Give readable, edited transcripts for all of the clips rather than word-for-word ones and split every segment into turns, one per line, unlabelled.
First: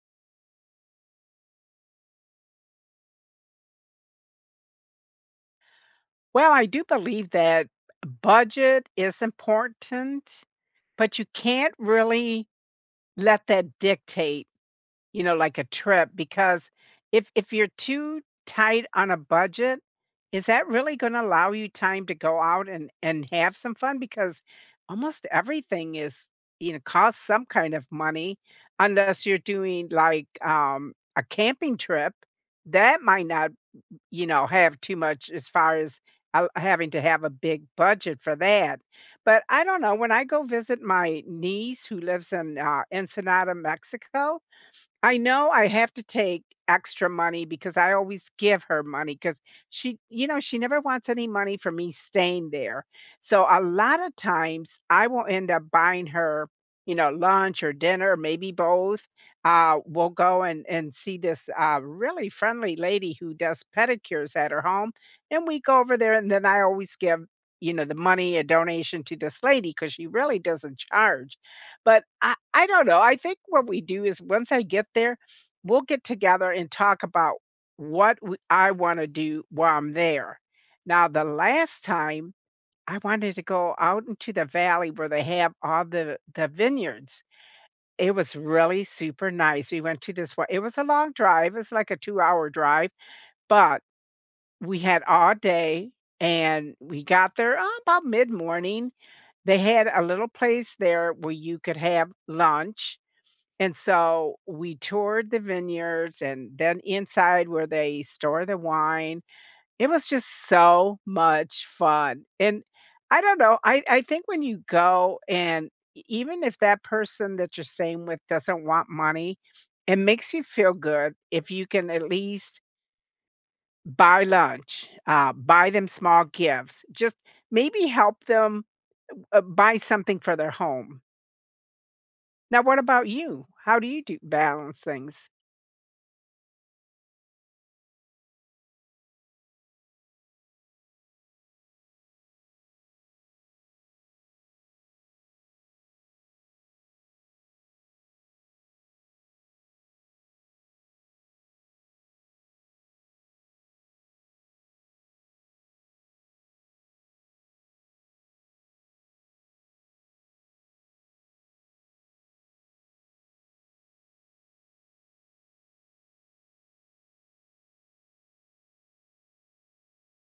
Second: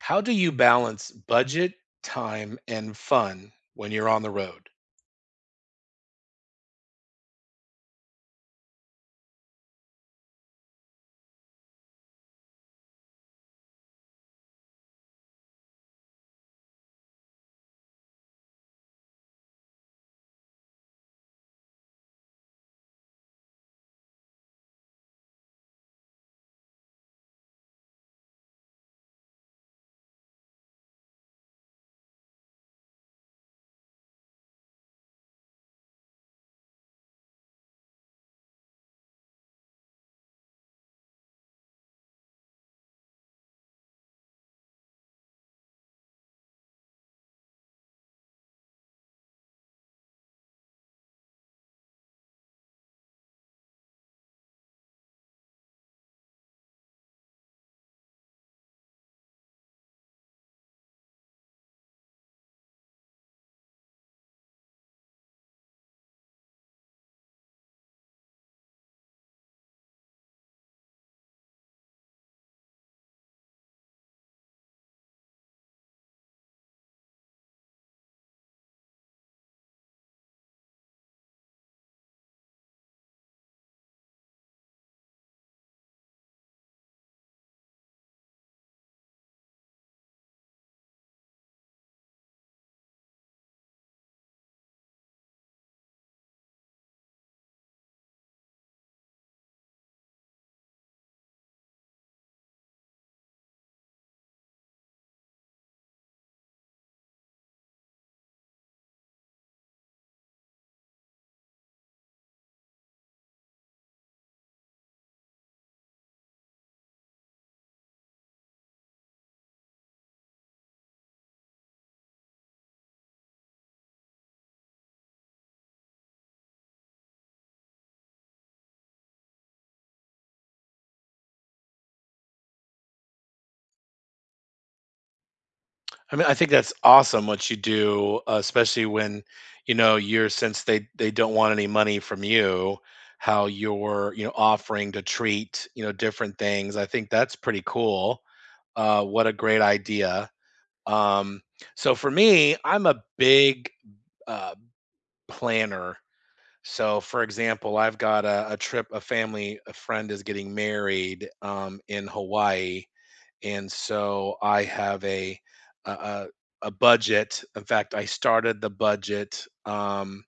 How do you balance budget, time, and fun when you're on the road?
Well, I do believe that budget is important, but you can't really let that dictate, you know, like a trip because if you're too tight on a budget, is that really going to allow you time to go out and have some fun because almost everything is, you know, costs some kind of money unless you're doing like a camping trip. That might not you know, have too much as far as I having to have a big budget for that. But I don't know, when I go visit my niece who lives in, Ensenada, Mexico, I know I have to take extra money because I always give her money because she you know, she never wants any money for me staying there. So a lot of times I will end up buying her, you know, lunch or dinner, maybe both. We'll go and see this, really friendly lady who does pedicures at her home, and we go over there, and then I always give, you know, the money, a donation to this lady because she really doesn't charge. But I don't know, I think what we do is once I get there, we'll get together and talk about what w I wanna do while I'm there. Now, the last time, I wanted to go out into the valley where they have all the vineyards. It was really super nice. We went to this one. It was a long drive, it's like a two-hour drive, but we had all day, and we got there, oh, about mid-morning. They had a little place there where you could have lunch, and so we toured the vineyards and then inside where they store the wine. It was just so much fun. And I don't know, I think when you go and even if that person that you're staying with doesn't want money, it makes you feel good if you can at least buy lunch, buy them small gifts, just maybe help them buy something for their home. Now, what about you? How do you do balance things?
I mean, I think that's awesome what you do, especially when, you know, you're since they don't want any money from you, how you're, you know, offering to treat, you know, different things. I think that's pretty cool. What a great idea. Um, so for me, I'm a big uh, planner. So, for example, I've got a trip, a friend is getting married in Hawaii, and so I have a, a a budget. In fact, I started the budget. Um,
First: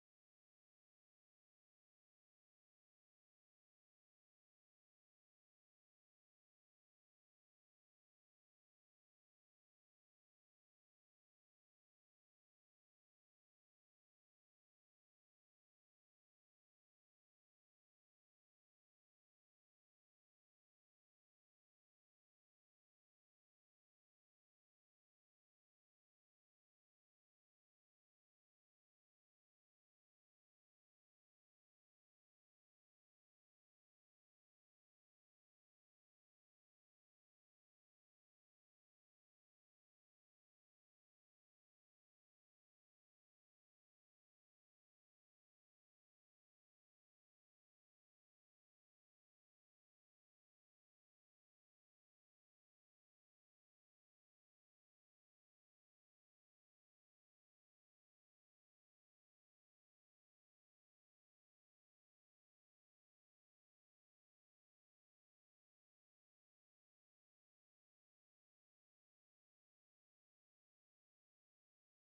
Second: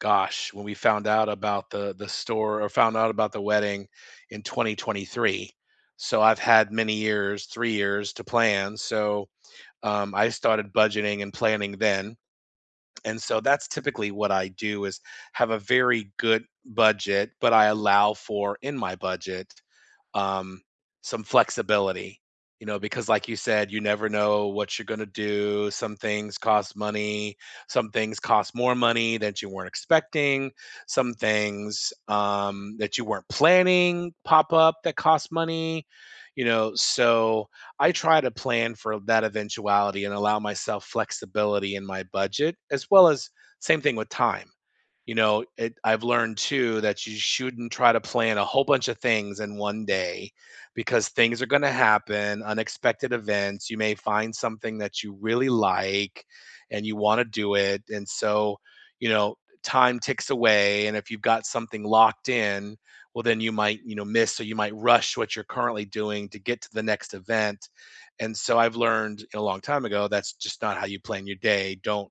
gosh, when we found out about the wedding in 2023, so I've had many years, 3 years to plan. So I started budgeting and planning then, and so that's typically what I do is have a very good budget, but I allow for in my budget um, some flexibility. You know, because like you said, you never know what you're going to do. Some things cost money, some things cost more money that you weren't expecting, some things that you weren't planning pop up that cost money, you know. So I try to plan for that eventuality and allow myself flexibility in my budget, as well as same thing with time. You know, I've learned too that you shouldn't try to plan a whole bunch of things in one day, because things are going to happen, unexpected events. You may find something that you really like and you want to do it. And so, you know, time ticks away. And if you've got something locked in, well, then you might, you know, miss. So you might rush what you're currently doing to get to the next event. And so I've learned a long time ago that's just not how you plan your day. Don't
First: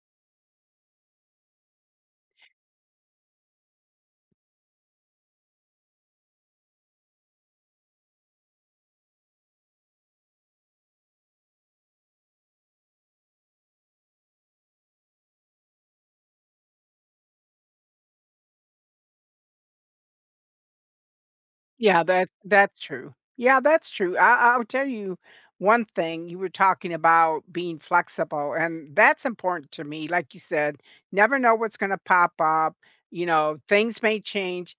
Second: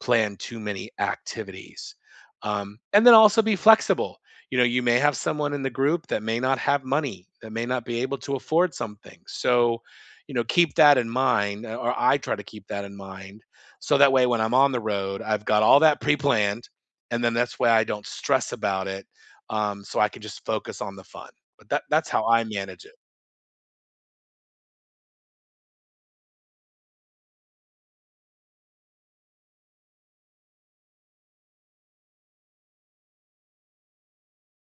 plan too many activities, and then also be flexible. You know, you may have someone in the group that may not have money, that may not be able to afford something. So you know, keep that in mind, or I try to keep that in mind, so that way when I'm on the road, I've got all that pre-planned, and then that's why I don't stress about it. So I can just focus on the fun, but that,
Yeah,
that's how
that
I
that's
manage it.
true. Yeah, that's true. I'll tell you one thing. You were talking about being flexible, and that's important to me. Like you said, never know what's going to pop up. You know, things may change.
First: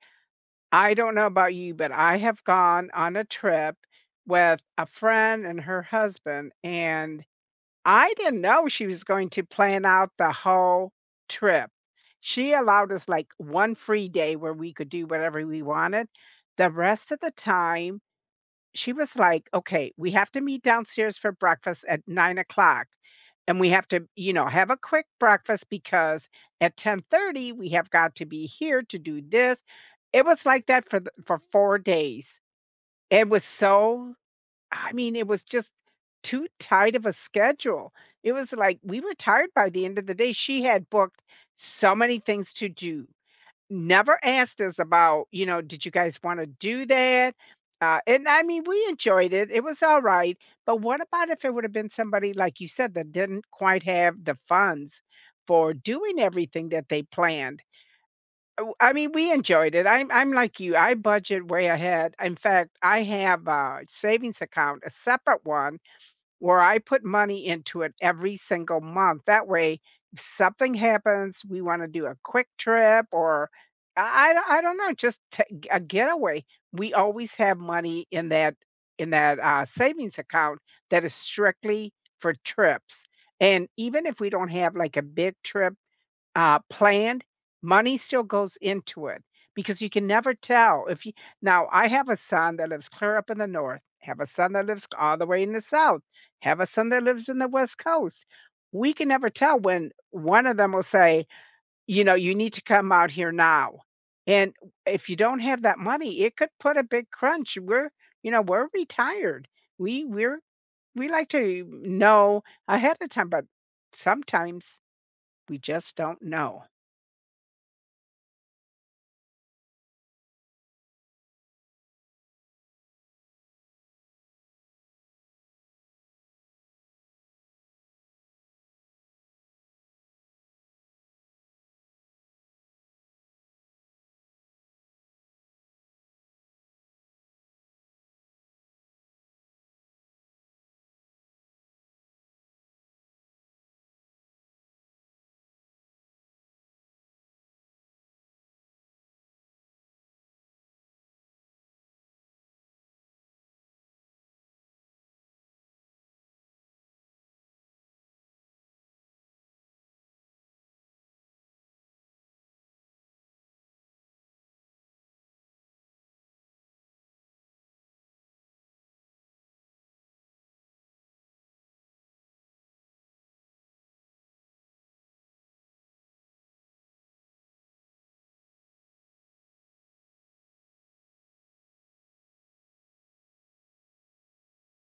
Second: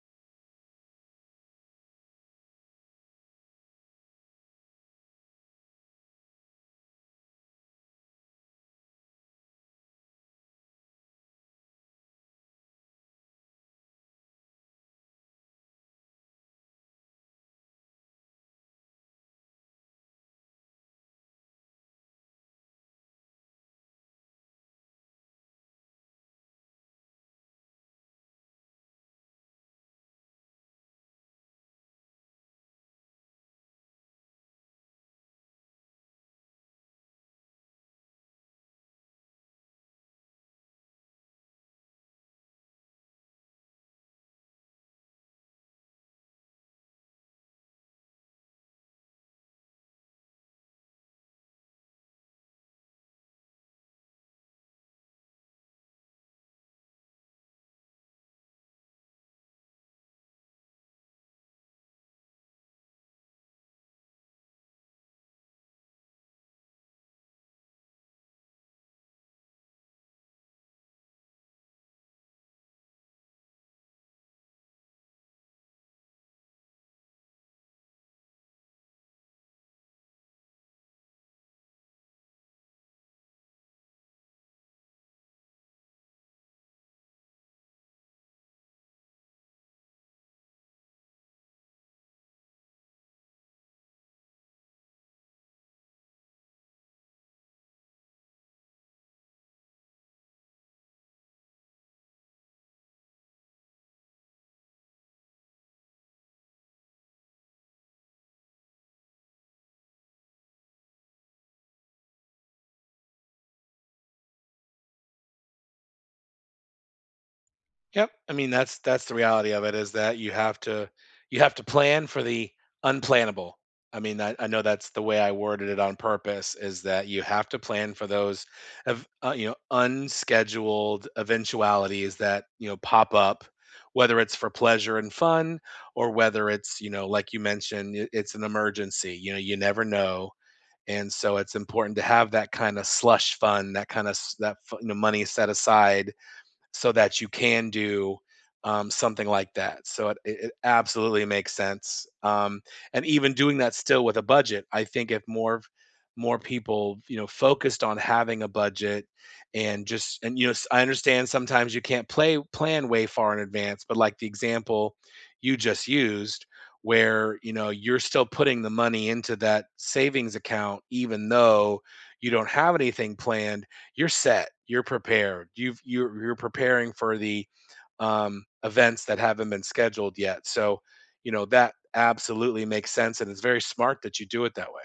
I don't know about you, but I have gone on a trip with a friend and her husband, and I didn't know she was going to plan out the whole trip. She allowed us like one free day where we could do whatever we wanted. The rest of the time, she was like, okay, we have to meet downstairs for breakfast at 9 o'clock. And we have to, you know, have a quick breakfast because at 10:30 we have got to be here to do this. It was like that for 4 days. It was so I mean, it was just too tight of a schedule. It was like we were tired by the end of the day. She had booked so many things to do. Never asked us about, you know, did you guys want to do that? And I mean, we enjoyed it. It was all right. But what about if it would have been somebody, like you said, that didn't quite have the funds for doing everything that they planned? Oh, I mean, we enjoyed it. I'm like you. I budget way ahead. In fact, I have a savings account, a separate one where I put money into it every single month. That way, if something happens, we want to do a quick trip or I don't know, just a getaway. We always have money in that savings account that is strictly for trips. And even if we don't have like a big trip planned, money still goes into it because you can never tell if you now I have a son that lives clear up in the north, have a son that lives all the way in the south, have a son that lives in the west coast. We can never tell when one of them will say, you know, you need to come out here now. And if you don't have that money, it could put a big crunch. We're, you know, we're retired. We we like to know ahead of time, but sometimes we just don't know.
Yep. I mean, that's the reality of it, is that you have to, you have to plan for the unplannable. I mean, I know that's the way I worded it on purpose, is that you have to plan for those of you know, unscheduled eventualities that, you know, pop up, whether it's for pleasure and fun, or whether it's, you know, like you mentioned, it's an emergency. You know, you never know. And so it's important to have that kind of slush fund, that kind of that you know, money set aside so that you can do something like that. So it absolutely makes sense. And even doing that still with a budget, I think if more people, you know, focused on having a budget and just, and you know, I understand sometimes you can't play plan way far in advance, but like the example you just used, where you know, you're still putting the money into that savings account, even though you don't have anything planned, you're set, you're prepared. You're preparing for the events that haven't been scheduled yet. So, you know, that absolutely makes sense, and it's very smart that you do it that way.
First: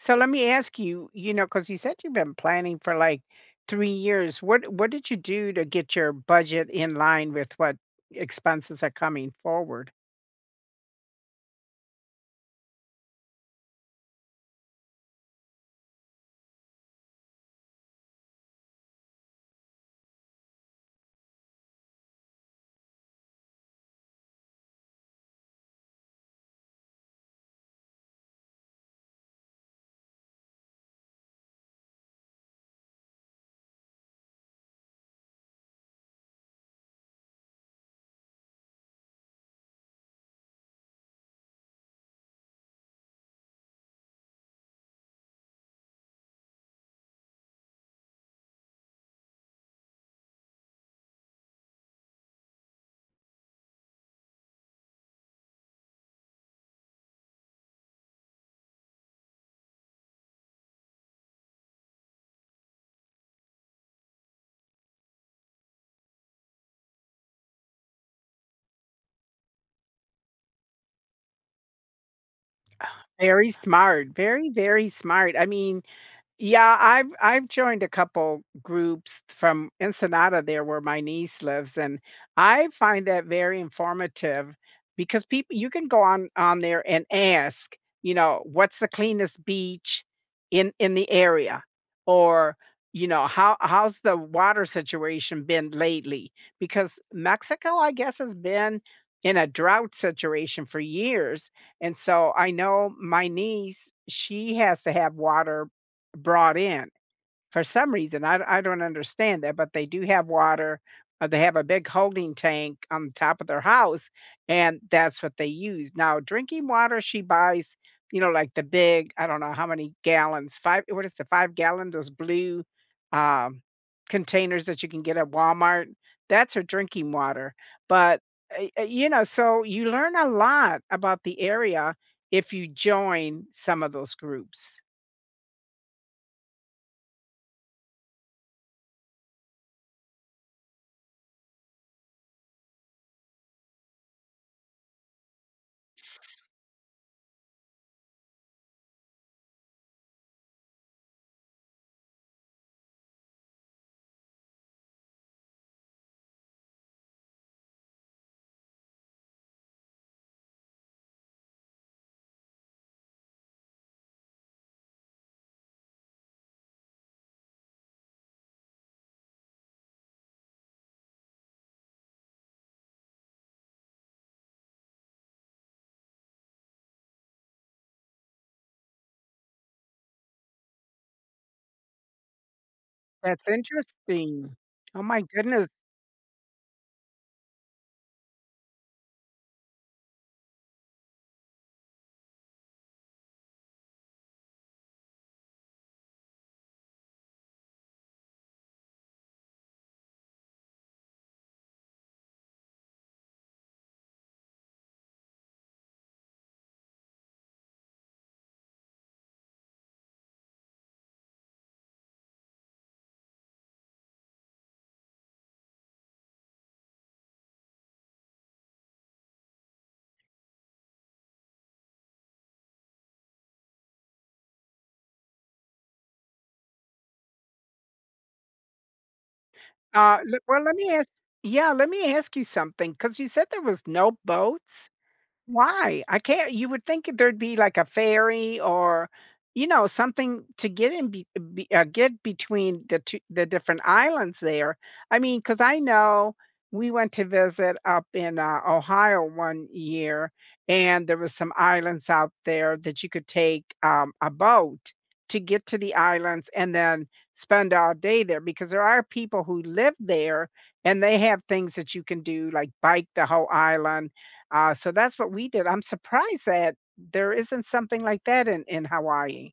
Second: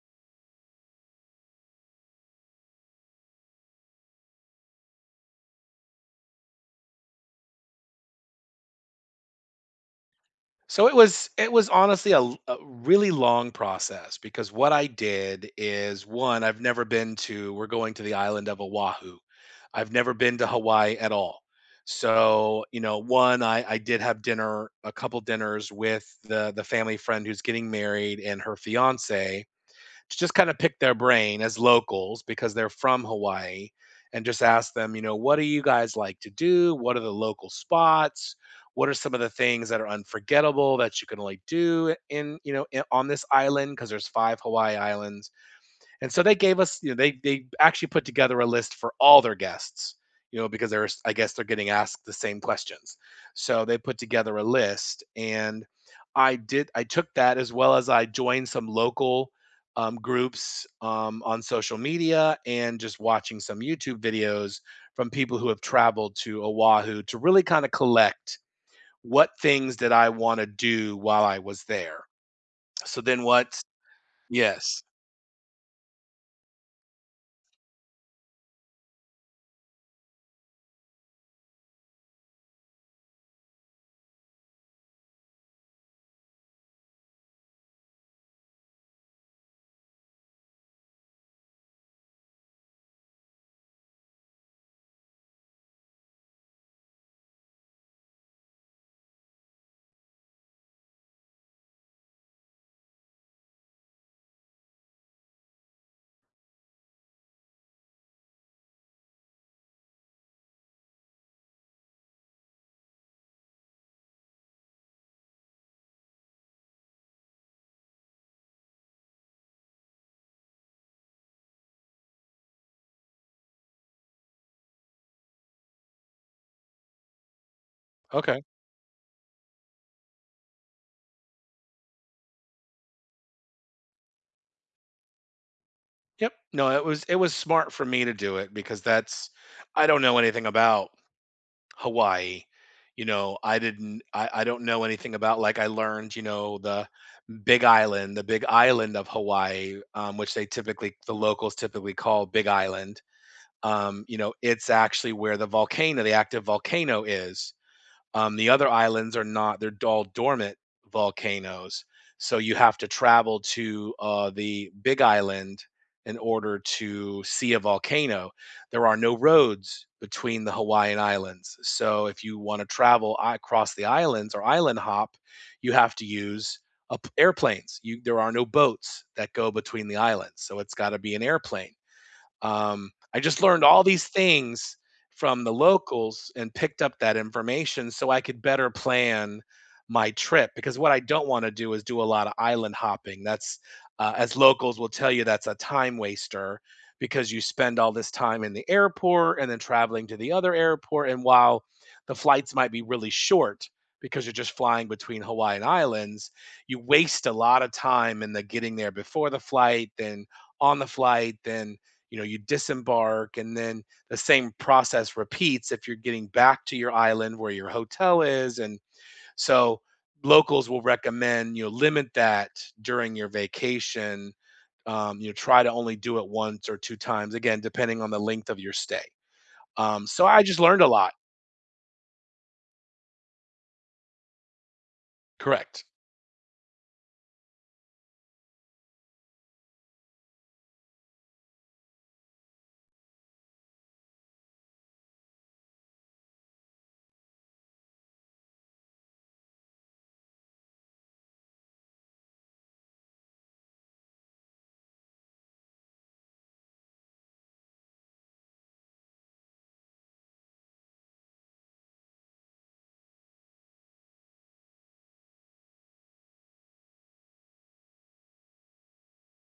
So let me ask you, you know, because you said you've been planning for like 3 years. What did you do to get your budget in line with what expenses are coming forward?
So it was, it was honestly a really long process, because what I did is, one, I've never been to, we're going to the island of Oahu. I've never been to Hawaii at all. So, you know, one, I did have dinner, a couple dinners with the family friend who's getting married and her fiance, to just kind of pick their brain as locals, because they're from Hawaii, and just ask them, you know, what do you guys like to do? What are the local spots? What are some of the things that are unforgettable that you can like do in, you know, in, on this island? Because there's five Hawaii islands, and so they gave us, you know, they actually put together a list for all their guests, you know, because there's, I guess they're getting asked the same questions. So they put together a list, and I took that, as well as I joined some local groups on social media and just watching some YouTube videos from people who have traveled to Oahu to really kind of collect what things did I want to do while I was there. So then
Very
what?
smart, very,
Yes.
very smart. I mean, yeah, I've joined a couple groups from Ensenada there where my niece lives and I find that very informative because people you can go on there and ask, you know, what's the cleanest beach in the area or you know, how how's the water situation been lately? Because Mexico, I guess, has been in a drought situation for years. And so I know my niece, she has to have water brought in. For some reason, I don't understand that, but they do have water, they have a big holding tank on top of their house, and that's what they use. Now, drinking water, she buys, you know, like the big I don't know how many gallons, 5 what is the 5-gallon, those blue, um, containers that you can get at Walmart? That's her drinking water, but,
Okay.
you know, so you learn a lot about the area if you join some of those groups.
Yep. No, it was, it was smart for me to do it, because that's, I don't know anything about Hawaii. You know, I don't know anything about, like I learned, you know, the Big Island of Hawaii, which they typically, the locals typically call Big Island. You know, it's actually where the volcano, the active volcano is. The other islands are not; they're all dormant volcanoes. So you have to travel to the Big Island in order to see a volcano. There are no roads between the Hawaiian Islands. So if you want to travel across the islands, or island hop, you have to use up airplanes. There are no boats that go between the islands. So it's got to be an airplane. I just
That's
learned all these
interesting.
things
Oh my
from the
goodness.
locals and picked up that information so I could better plan my trip, because what I don't want to do is do a lot of island hopping. That's as locals will tell you, that's a time waster, because you spend all this time in the airport and then traveling to the other airport. And while the flights might be really short, because you're just flying between Hawaiian islands, you waste a lot of time in the getting there before the flight, then on the flight, then you know, you disembark, and then the same process repeats if you're getting back to your island where your hotel is. And so locals will recommend, you know, limit that during your vacation. You know, try to only do it once or two times, again depending on the length of your stay. um, so
Le
I just
Well,
learned a lot.
let me ask you something. Cause you said there was no boats?
Correct.
Why? I can't you would think there'd be like a ferry or, you know, something to get get between the different islands there. I mean, because I know we went to visit up in Ohio one year and there was some islands out there that you could take a boat to get to the islands and then spend all day there because there are people who live there and they have things that you can do like bike the whole island so that's what we did. I'm surprised that there isn't something like that in Hawaii.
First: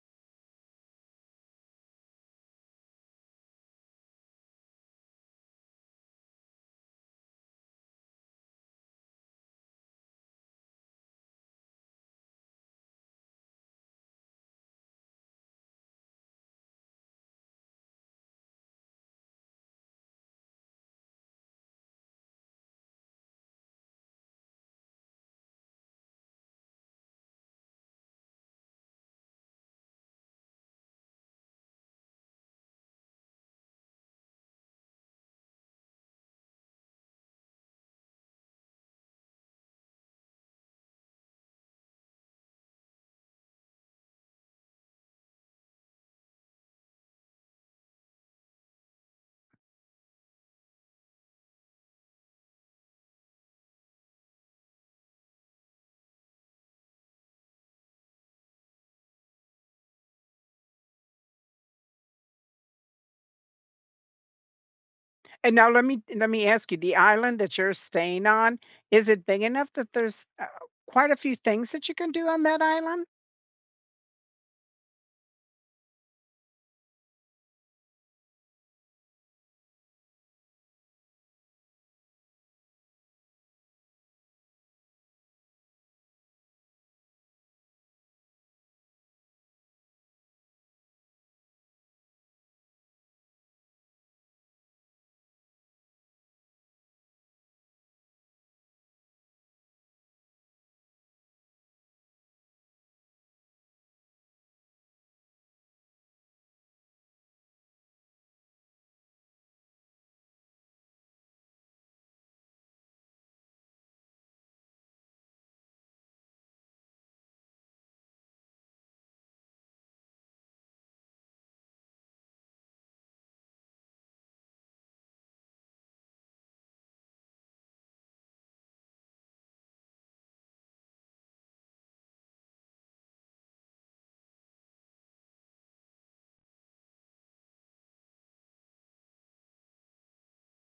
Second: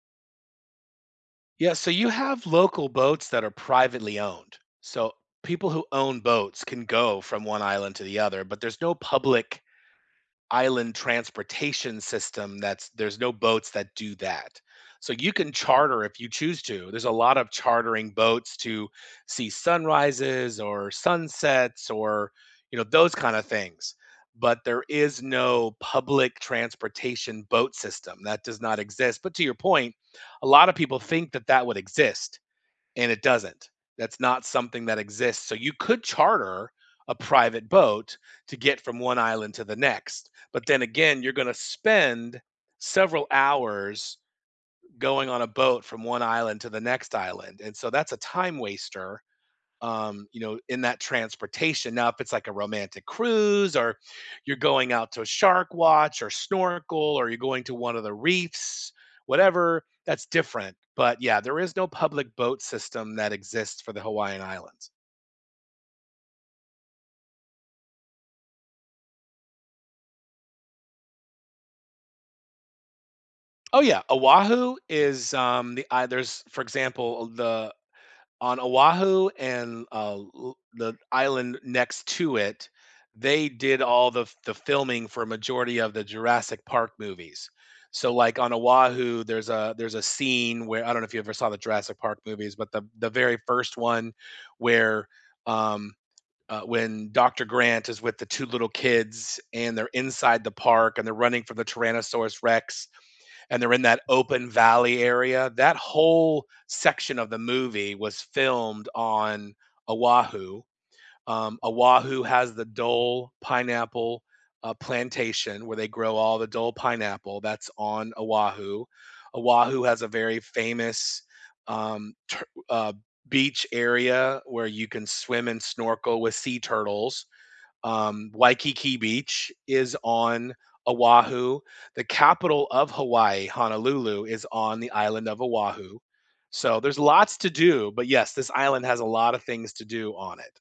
Yeah, so you have local boats that are privately owned, so people who own boats can go from one island to the other, but there's no public island transportation system. That's There's no boats that do that. So you can charter if you choose to. There's a lot of chartering boats to see sunrises or sunsets, or you know, those kind of things. But there is no public transportation boat system. That does not exist. But to your point, a lot of people think that that would exist, and it doesn't. That's not something that exists. So you could charter a private boat to get from one island to the next. But then again, you're going to spend several hours going on a boat from one island to the next island. And so that's a time waster, you know, in that transportation. Now, if it's like a romantic cruise, or you're going out to a shark watch or snorkel, or you're going to one of the reefs, whatever, that's different. But yeah, there is no public boat system that exists for the Hawaiian Islands.
And now let me ask you, the island that you're staying on, is it big enough that there's, quite a few things that you can do on that island?
Oh yeah, Oahu is the there's for example, the on Oahu and the island next to it, they did all the filming for a majority of the Jurassic Park movies. So like on Oahu, there's a, there's a scene where, I don't know if you ever saw the Jurassic Park movies, but the very first one where um, when Dr. Grant is with the two little kids and they're inside the park and they're running from the Tyrannosaurus Rex, and they're in that open valley area. That whole section of the movie was filmed on Oahu. Oahu has the Dole pineapple plantation where they grow all the Dole pineapple. That's on Oahu. Oahu has a very famous um, tur- uh, beach area where you can swim and snorkel with sea turtles. Waikiki Beach is on Oahu. The capital of Hawaii, Honolulu, is on the island of Oahu. So there's lots to do, but yes, this island has a lot of things to do on it.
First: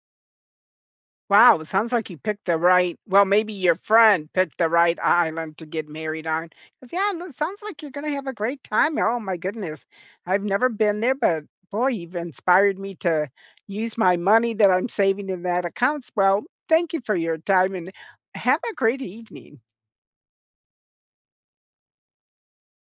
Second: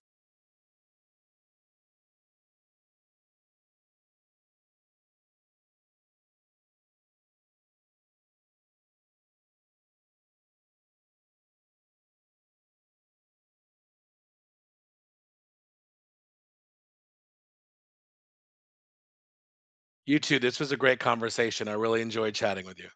Wow, it sounds like you picked the right well, maybe your friend picked the right island to get married on. Cause yeah, it looks- sounds like you're gonna have a great time. Oh my goodness. I've never been there, but boy, you've inspired me to use my money that I'm saving in that accounts. Well, thank you for your time and have a great evening.
You too. This was a great conversation. I really enjoyed chatting with you.